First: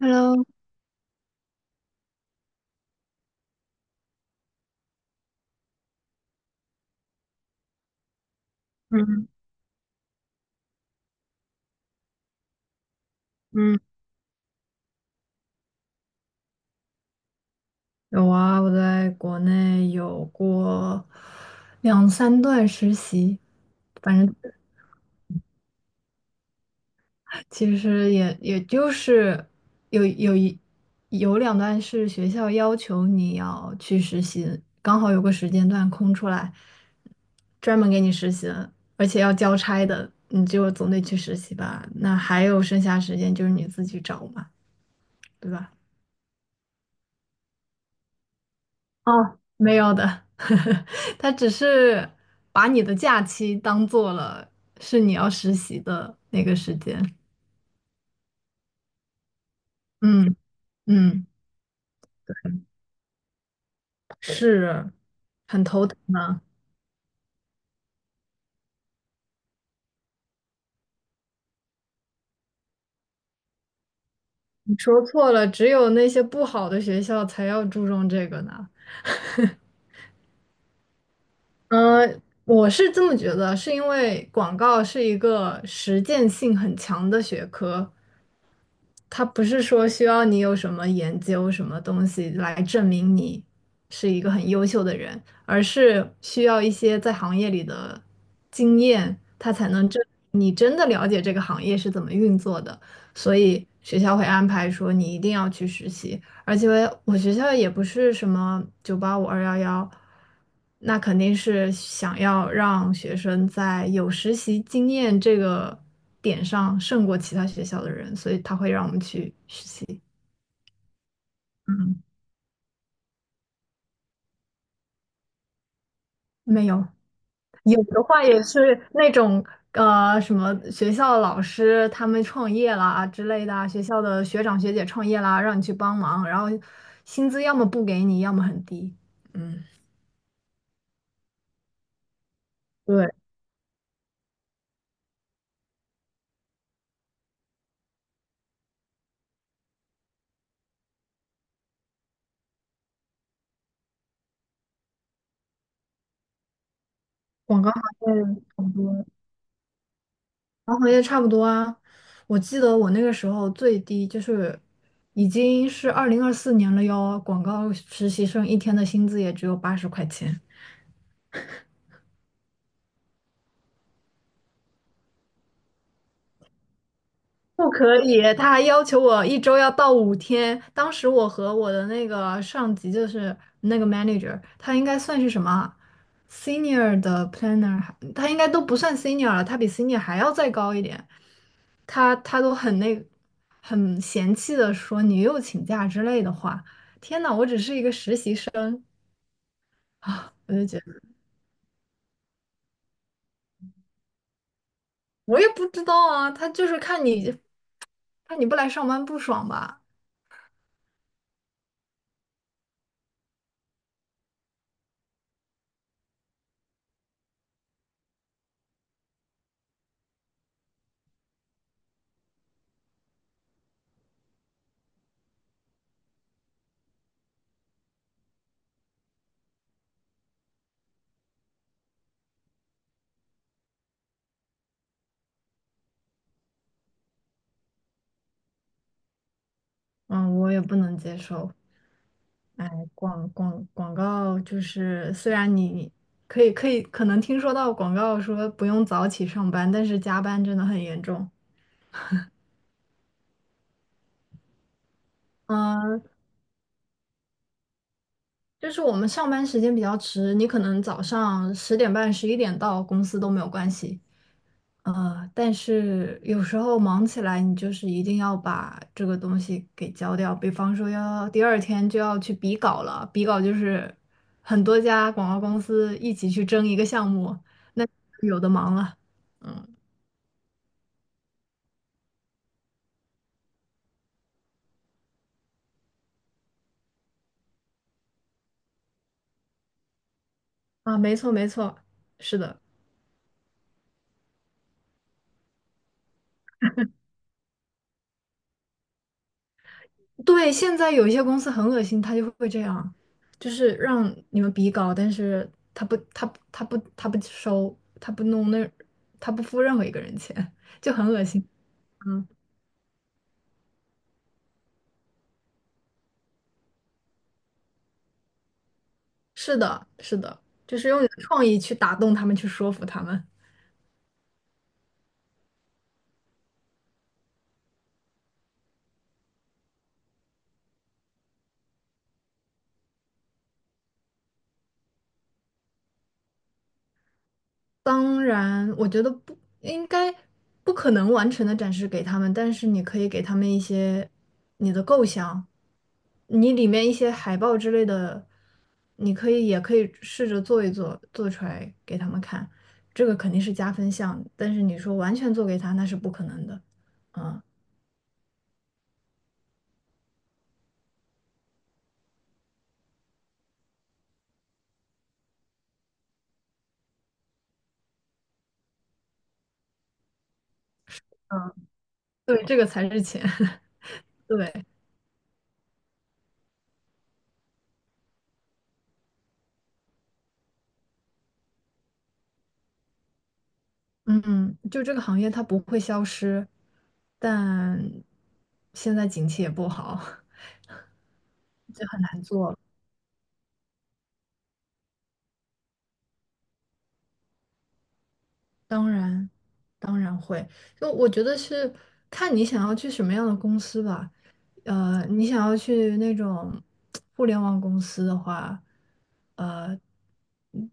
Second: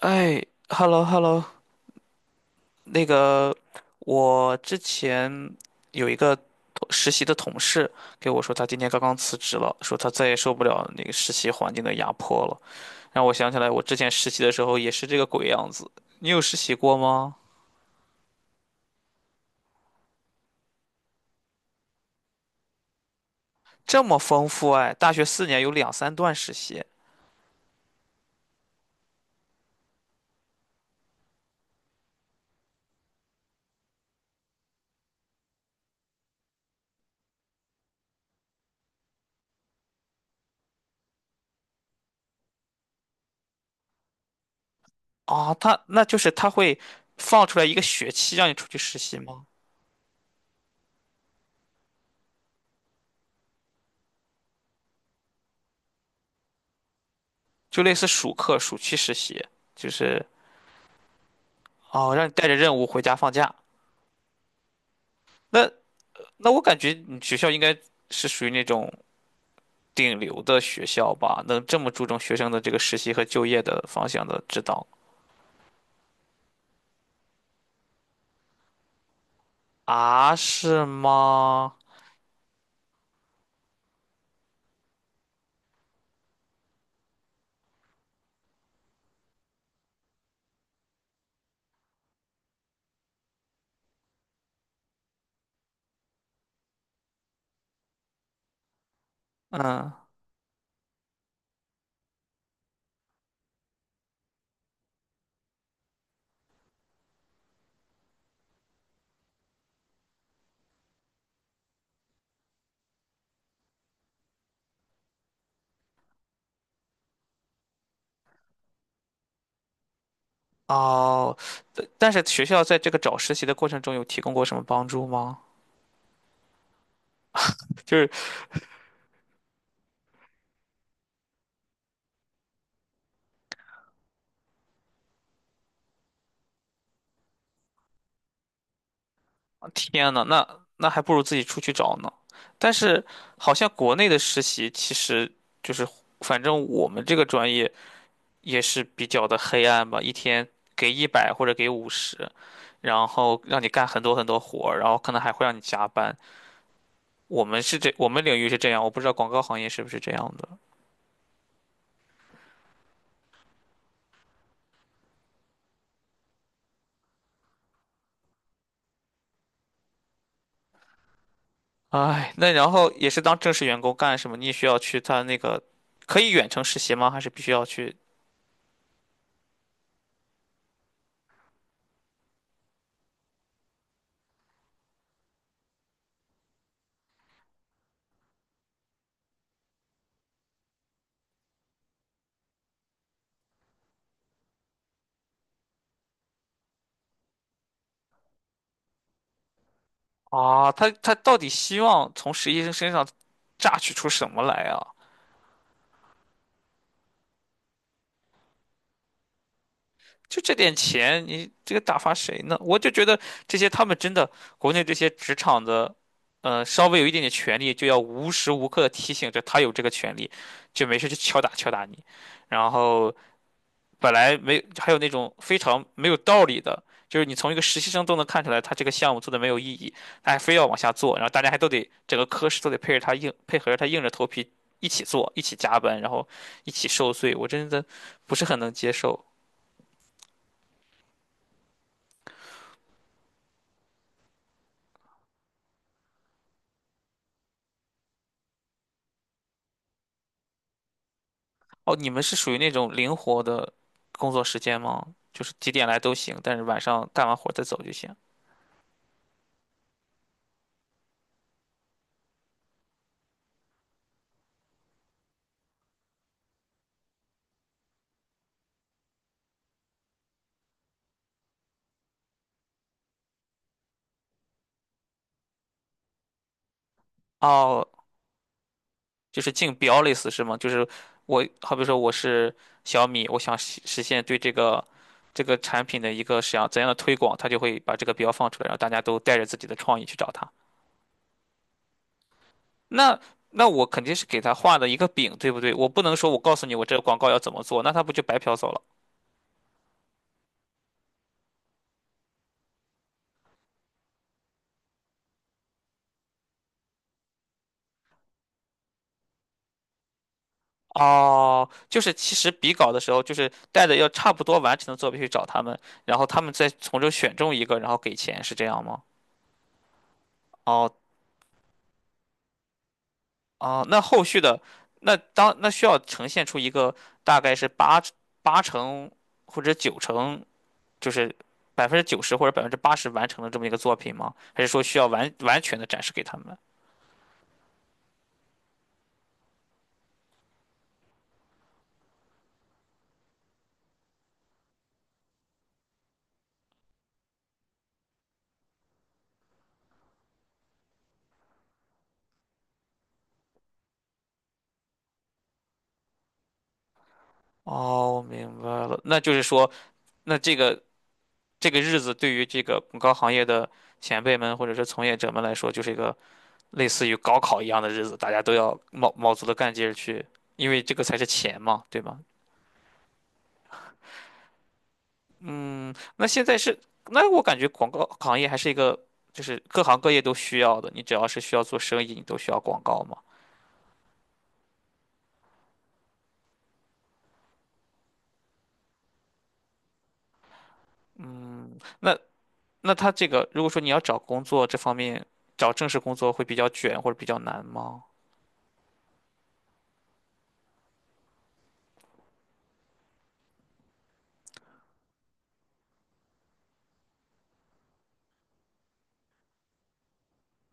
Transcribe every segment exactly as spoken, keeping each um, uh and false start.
哎 Hello。，hello hello，那个我之前有一个同实习的同事给我说，他今天刚刚嗯辞职了，说他再也受不了那个实习环境的压迫了，让我想起来嗯，我之前实习的时候也是这个鬼样子。你有实习过吗？有啊，我在国内有过两三段实习。这么反正丰富哎，大学四年有两三段实习其实也也就是有有一有两段是学校要求你要去实习，刚好有个时间段空出来，专门给你实习的，而且要交差的，你就总得去实习吧。那还有剩下时间就是你自己找嘛，对啊，吧？他那就是他会放出来一个学期让你出去实习哦，吗？没有的，他只是把你的假期当做了是你要实习的那个时间。就类似暑课、暑期实习，就是嗯嗯，哦，让你带着任务回家放假。是很那头疼呢。那我感觉你学校应该是属于那种顶流的学校吧，能这么注重学生的这个实习和就业的方向的指你导。说错了，只有那些不好的学校才要注重这个呢。啊？是吗？嗯，我是这么觉得，是因为广告是一个实践性很强的学科，它不是说需要你有什么研究什么东西来证明你是一个很优秀的人，而是需要一些在行业里的经验，它才能嗯。证明你真的了解这个行业是怎么运作的。所以学校会安排说你一定要去实习，而且我学校也不是什么九八五二幺幺，那肯定是想要让学生在有实习经验这个点上胜过其他学校的人，所以他会让我们去实习。哦，但嗯，但是学校在这个找实习的过程中有提供过什么帮助吗？没有，有就的是话也是那种呃什么学校的老师他们创业啦啊之类的啊，学校的学长学姐创业啦，让你去帮忙，然后薪资要么不给你，要么很低。嗯，天呐，那那还不如自己出去找呢。但是对，好像国内的实习其实就是，反正我们这个专业。也是比较的黑暗吧，一天给一百或者给五十，然后让你干很多很多活儿然后可能还会让你加班。我们广告是这，我行业们领域是这很样，我不知多。道广告行业是不是这样的。航行业差不多啊，我记得我那个时候最低就是已经是二零二四年了哟，广告实习生一天的薪资也只有八十块钱。唉，那然后也是当正式员工干什么？你也需要去他那个，可以远程实习吗？还是必须要不去？可以，他还要求我一周要到五天。当时我和我的那个上级，就是那个 manager,他应该算是什么啊 senior 的 planner,还他应该都不算 senior 了，他比 senior 还要再高一点。他他都很那很嫌弃的说你又请假之类的话。天呐，我只是一个实习生啊，我就啊，觉得他他到底希望从实习生身上榨取出什么来啊？我也不知道啊，他就是看你看你不来上班不爽吧。就这点钱，你这个打发谁呢？我就觉得这些他们真的，国内这些职场的，呃，稍微有一点点权利，就要无时无刻的提醒着他有这个权利，就没事就敲打敲打你。然后本来没，还有那种非常没有道理的，就是你从一个实习生都能看出来他这个项目做的没有意义，他还非要往下做，然后大家还都得整个科室都得配着他硬配合着他硬着头皮一起做，一起加班，然后一起受罪，我真的不是很能接受。嗯，我也不能接受。哎，广广广告就是，虽然你可以可以可能听说到广告说不用早起上班，但是加班真的很严重。哦，你们是属于那种灵活的工作时间吗？就是几点来嗯，都行，但是晚上干完活儿再走就行。就是我们上班时间比较迟，你可能早上十点半、十一点到公司都没有关系，呃，但是有时候忙起来，你就是一定要把这个东西给交掉。比方说，要第二天就要去比稿了。比稿就是很多家广告公司一起去争一个项目，那哦，有的忙了。就是竞嗯，标类似是吗？就是我，好比说我是小米，我想实实现对这个这个产品的一个想怎样的推广，他就会把这个标放出来，然后大家都带着自己的创意去找他。啊，没错没错，是的。那那我肯定是给他画的一个饼，对不对？我不能说我告诉你我这个广告要怎么做，那他不就白嫖走了？对，现在有一些公司很恶心，他就会这样，就是让你们比稿，但是他不他不他不他不收，他不弄那，他不付任何一个人钱，就很恶心。哦，就是嗯。其实比稿的时候，就是带着要差不多完成的作品去找他们，然后他们再从中选中一个，然后给钱，是这样吗？是的，是的，就是哦用你的创意去打动他们，去说服他们。哦，那后续的那当那需要呈现出一个大概是八八成或者九成，就是百分之九十或者百分之八十完成的这么一个作品吗？还是说需要完完全的展示给他们？当然，我觉得不应该不可能完成的展示给他们，但是你可以给他们一些你的构想，你里面一些海报之类的，你可以也可以试着做一做，做出来给他们看，这个肯定是加分项。但是你说完全做给他，那是不可能的。嗯，哦，我明白了，那就是说，那这个这个日子对于这个广告行业的前辈们或者是从业者们来说，就是一个。类似于高考一样的日子，大家都要卯卯足了干劲儿去，因为这个才是钱嘛，对吗？对，这个才是钱，对。嗯，那现在是，那我感觉广告行业还是一个，就是各行各业都需要的。你只要是需要做生意，你都需要广告嘛。嗯，就这个行业它不会消失，但现在景气也不好，就很那难做了。那他这个，如果说你要找工作这方面，找正式工作会比较卷或者比较难吗？当然，当然会。就我觉得是看你想要去什么样的公司吧。呃，你想要去那种互联网公司的话，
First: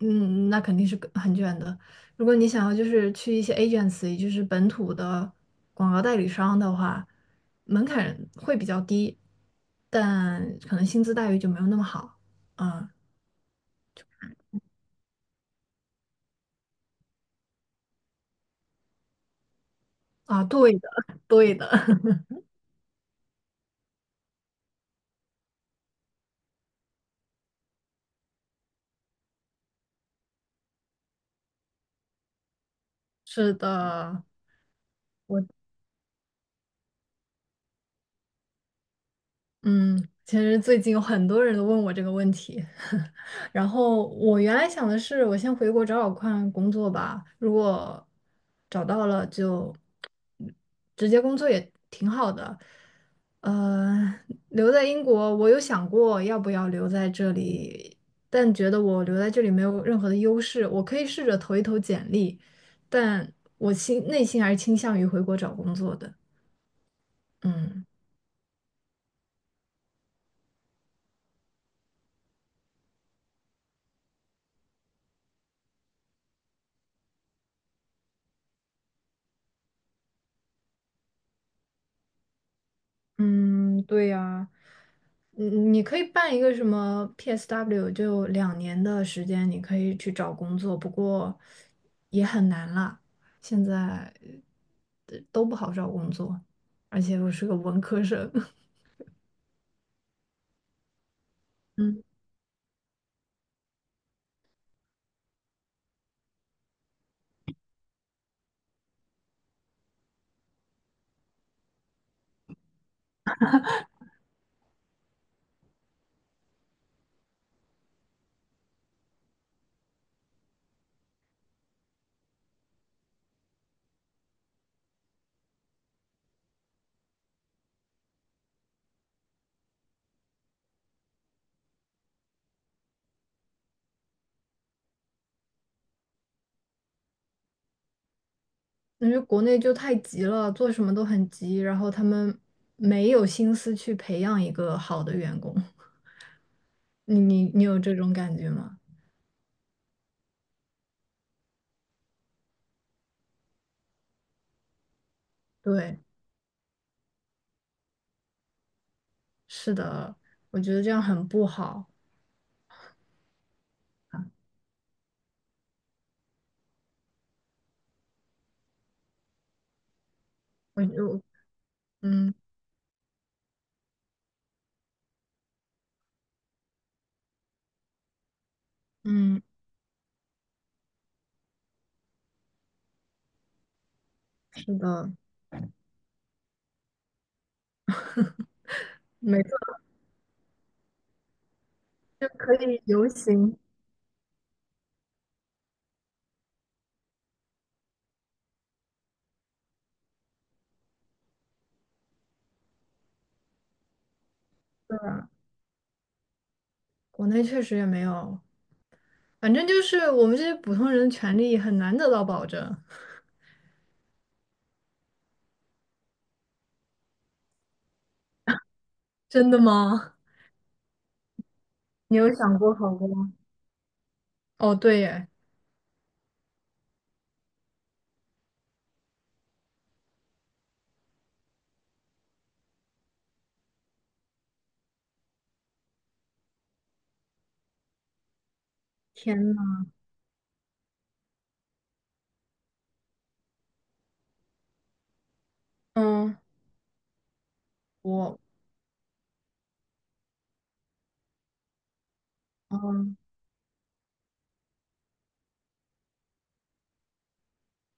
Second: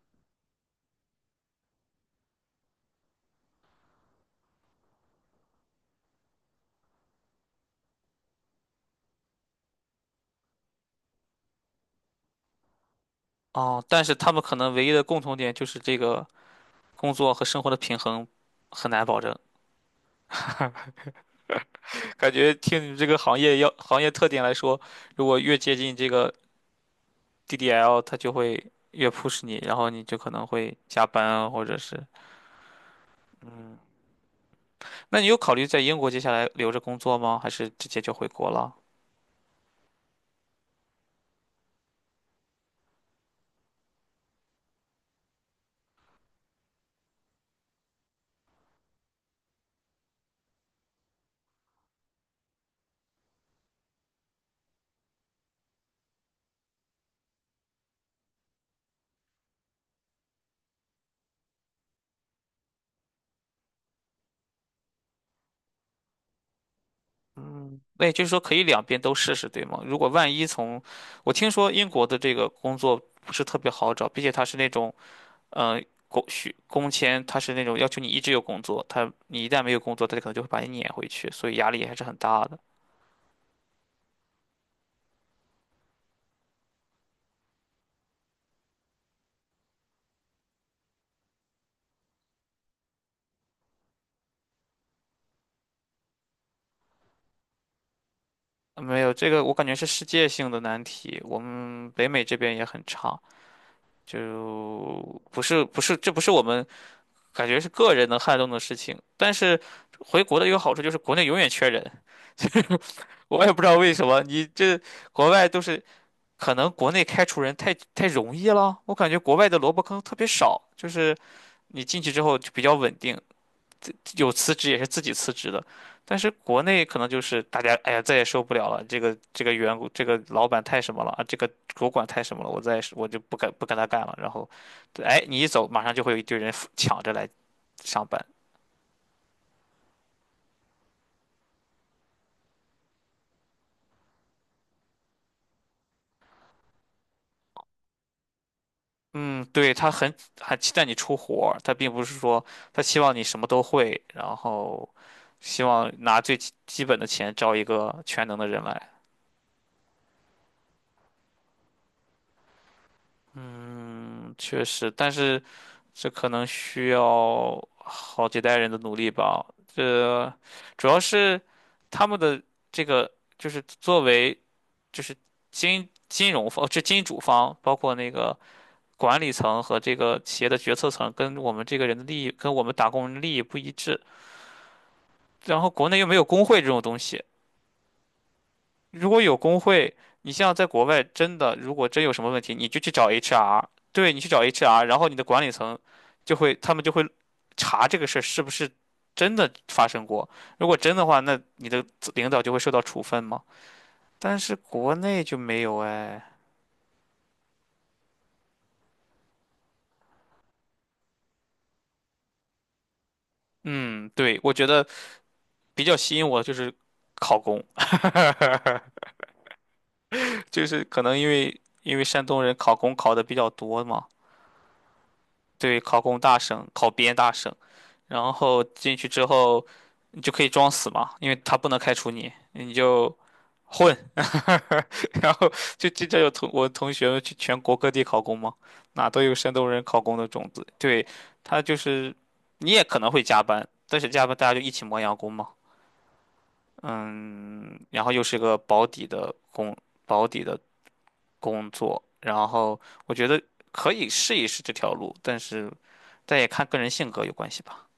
嗯，那肯定是更很卷的。如果你想要就是去一些 agency,就是本土的广告代理商的话，门槛会比较低，但可能薪资待遇就没有那么好。啊，哦，但是他们可能唯一的共同点就是这个工作和生活的平衡很难保证。啊，对的，对的，感觉听你这个行业要行业特点来说，如果越接近这个 D D L 它就会越 push 你，然后你就可能会加班啊或者是 是嗯，的。那你有我。考虑在英国接下来留着工作吗？还是直接就回国了？嗯，其实最近有很多人都问我这个问题，然后我原来想的是，我先回国找找看工作吧，如果找到了就嗯直接工作也挺好的。呃，留在英国，我有想过要不要留在这里，但觉得我留在这里没有任何的优势，我可以试着投一投简历，但我心内心还是倾向于回国找工作的。嗯，嗯。那也就是说可以两边都试试，对吗？如果万一从，我听说英国的这个工作不是特别好找，并且它是那种，呃，工许工签，它是那种要求你一直有工作，他你一旦没有工作，它可能就会把你撵回去，所以压力还是很大的。嗯，对呀。嗯，你可以办一个什么 P S W,就两年的时间，你可以去找工作，不过也很难啦。现在呃都不好找工作，而且我是个文科生，没有，这个我感觉是世界性的难题，我们嗯，北美这边也很差。就不是不是，这不是我们感觉是个人能撼动的事情。但是回国的一个好处就是国内永远缺人，就是我也不知道为什么。你这国外都是可能国内开除人太太容易了，我感觉国外的萝卜坑特别少，就是你进去之后就比较稳定。有辞职也是自己辞职的，但是国内可能就是大家，哎呀，再也受不了了，这个这个员工，这个老板太什么了啊，这个主管太什么了，我再我就不跟不跟他干了。然后，哎，你一走，马上就会有一堆人抢着来上班。因为国内就太急了，做什么都很急，然后他们没有心思去培养一个好的员工。你你你有这种感觉吗？嗯，对，他很很期待你出活儿他并不是说他希望你什么都会，然后希望对，拿最基基本的钱招一个全能的人来。是的，我觉得这样很不好。嗯确实，但是。这可能需要好几代人的努力吧。这我主要就是他们嗯。的这个，就是作为就是金金融方，哦这金主方，包括那个管理嗯，层和这个企业的决策层，跟我们这个人的利益，跟我们打工人的利益不一致。是的，然后国内又没有工会这种东西，如果有没错，工会，你像在国外，真的如果真有什就么问可题，你就以去游找 行。H R，对你去找 H R，然后你的管理层就会，他们就会查这个事儿是不是真的发生过。如果真的话，那你的领导就会受到处分嘛。但是国内就没有哎。国内确实也没有，反正就是我们这些普通人的权利很难得到保证。嗯，对，我觉得比较吸引我的就是考公，真的吗？就是可能因为因为你山有东人想考过好公过考的吗？比较多嘛，哦，对耶，对，考公大省，考编大省。然后进去之后，你就可以装死嘛，因为他不能开除你，你就混，然后就经常有同我同学们去全国各地考公嘛，哪都有天山东呐，人考公的种子。对，他就是你也可能会加班，但是加班大家就一起磨洋工嘛，嗯，嗯，然后又是我。个保底的工，保底的工作，然后我嗯。觉得可以试一试这条路，但是但也看个人性格有关系吧。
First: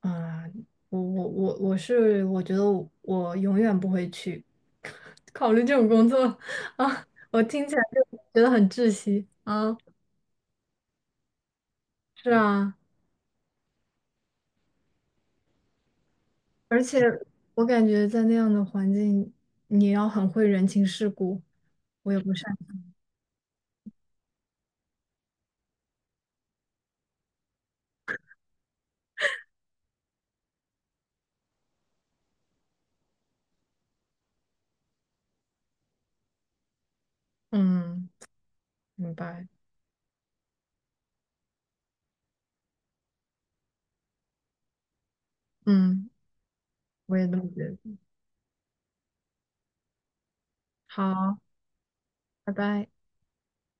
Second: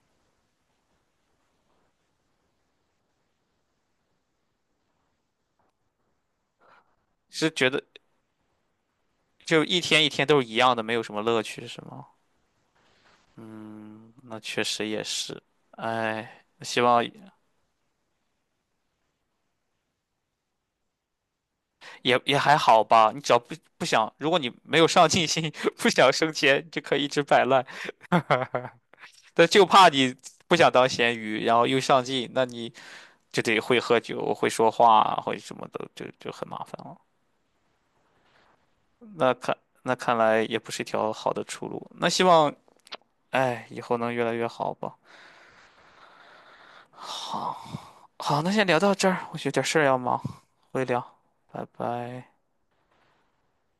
啊、我我我我是，我觉得我，我永远不会去 考虑这种工作 啊，我是听觉起得来就觉得很窒息就啊。一天一天都是一样的，没有什么乐趣，是吗？是啊。嗯，那确实也是。哎，希而且望我感觉在那样的环境，你要很会人情世故，我也也不也擅还好长。吧。你只要不不想，如果你没有上进心，不想升迁，就可以一直摆烂。但就怕你不想当咸鱼，然后又上进，那你就得会喝酒、会说话啊、会什么的，就就很麻烦了。嗯，明那白。看那看来也不是一条好的出路。那希望，哎，以后能越来越好吧。嗯，我也这么觉好。得。好，那先聊到这儿，我有点事儿要忙，回聊，好，拜拜。拜拜。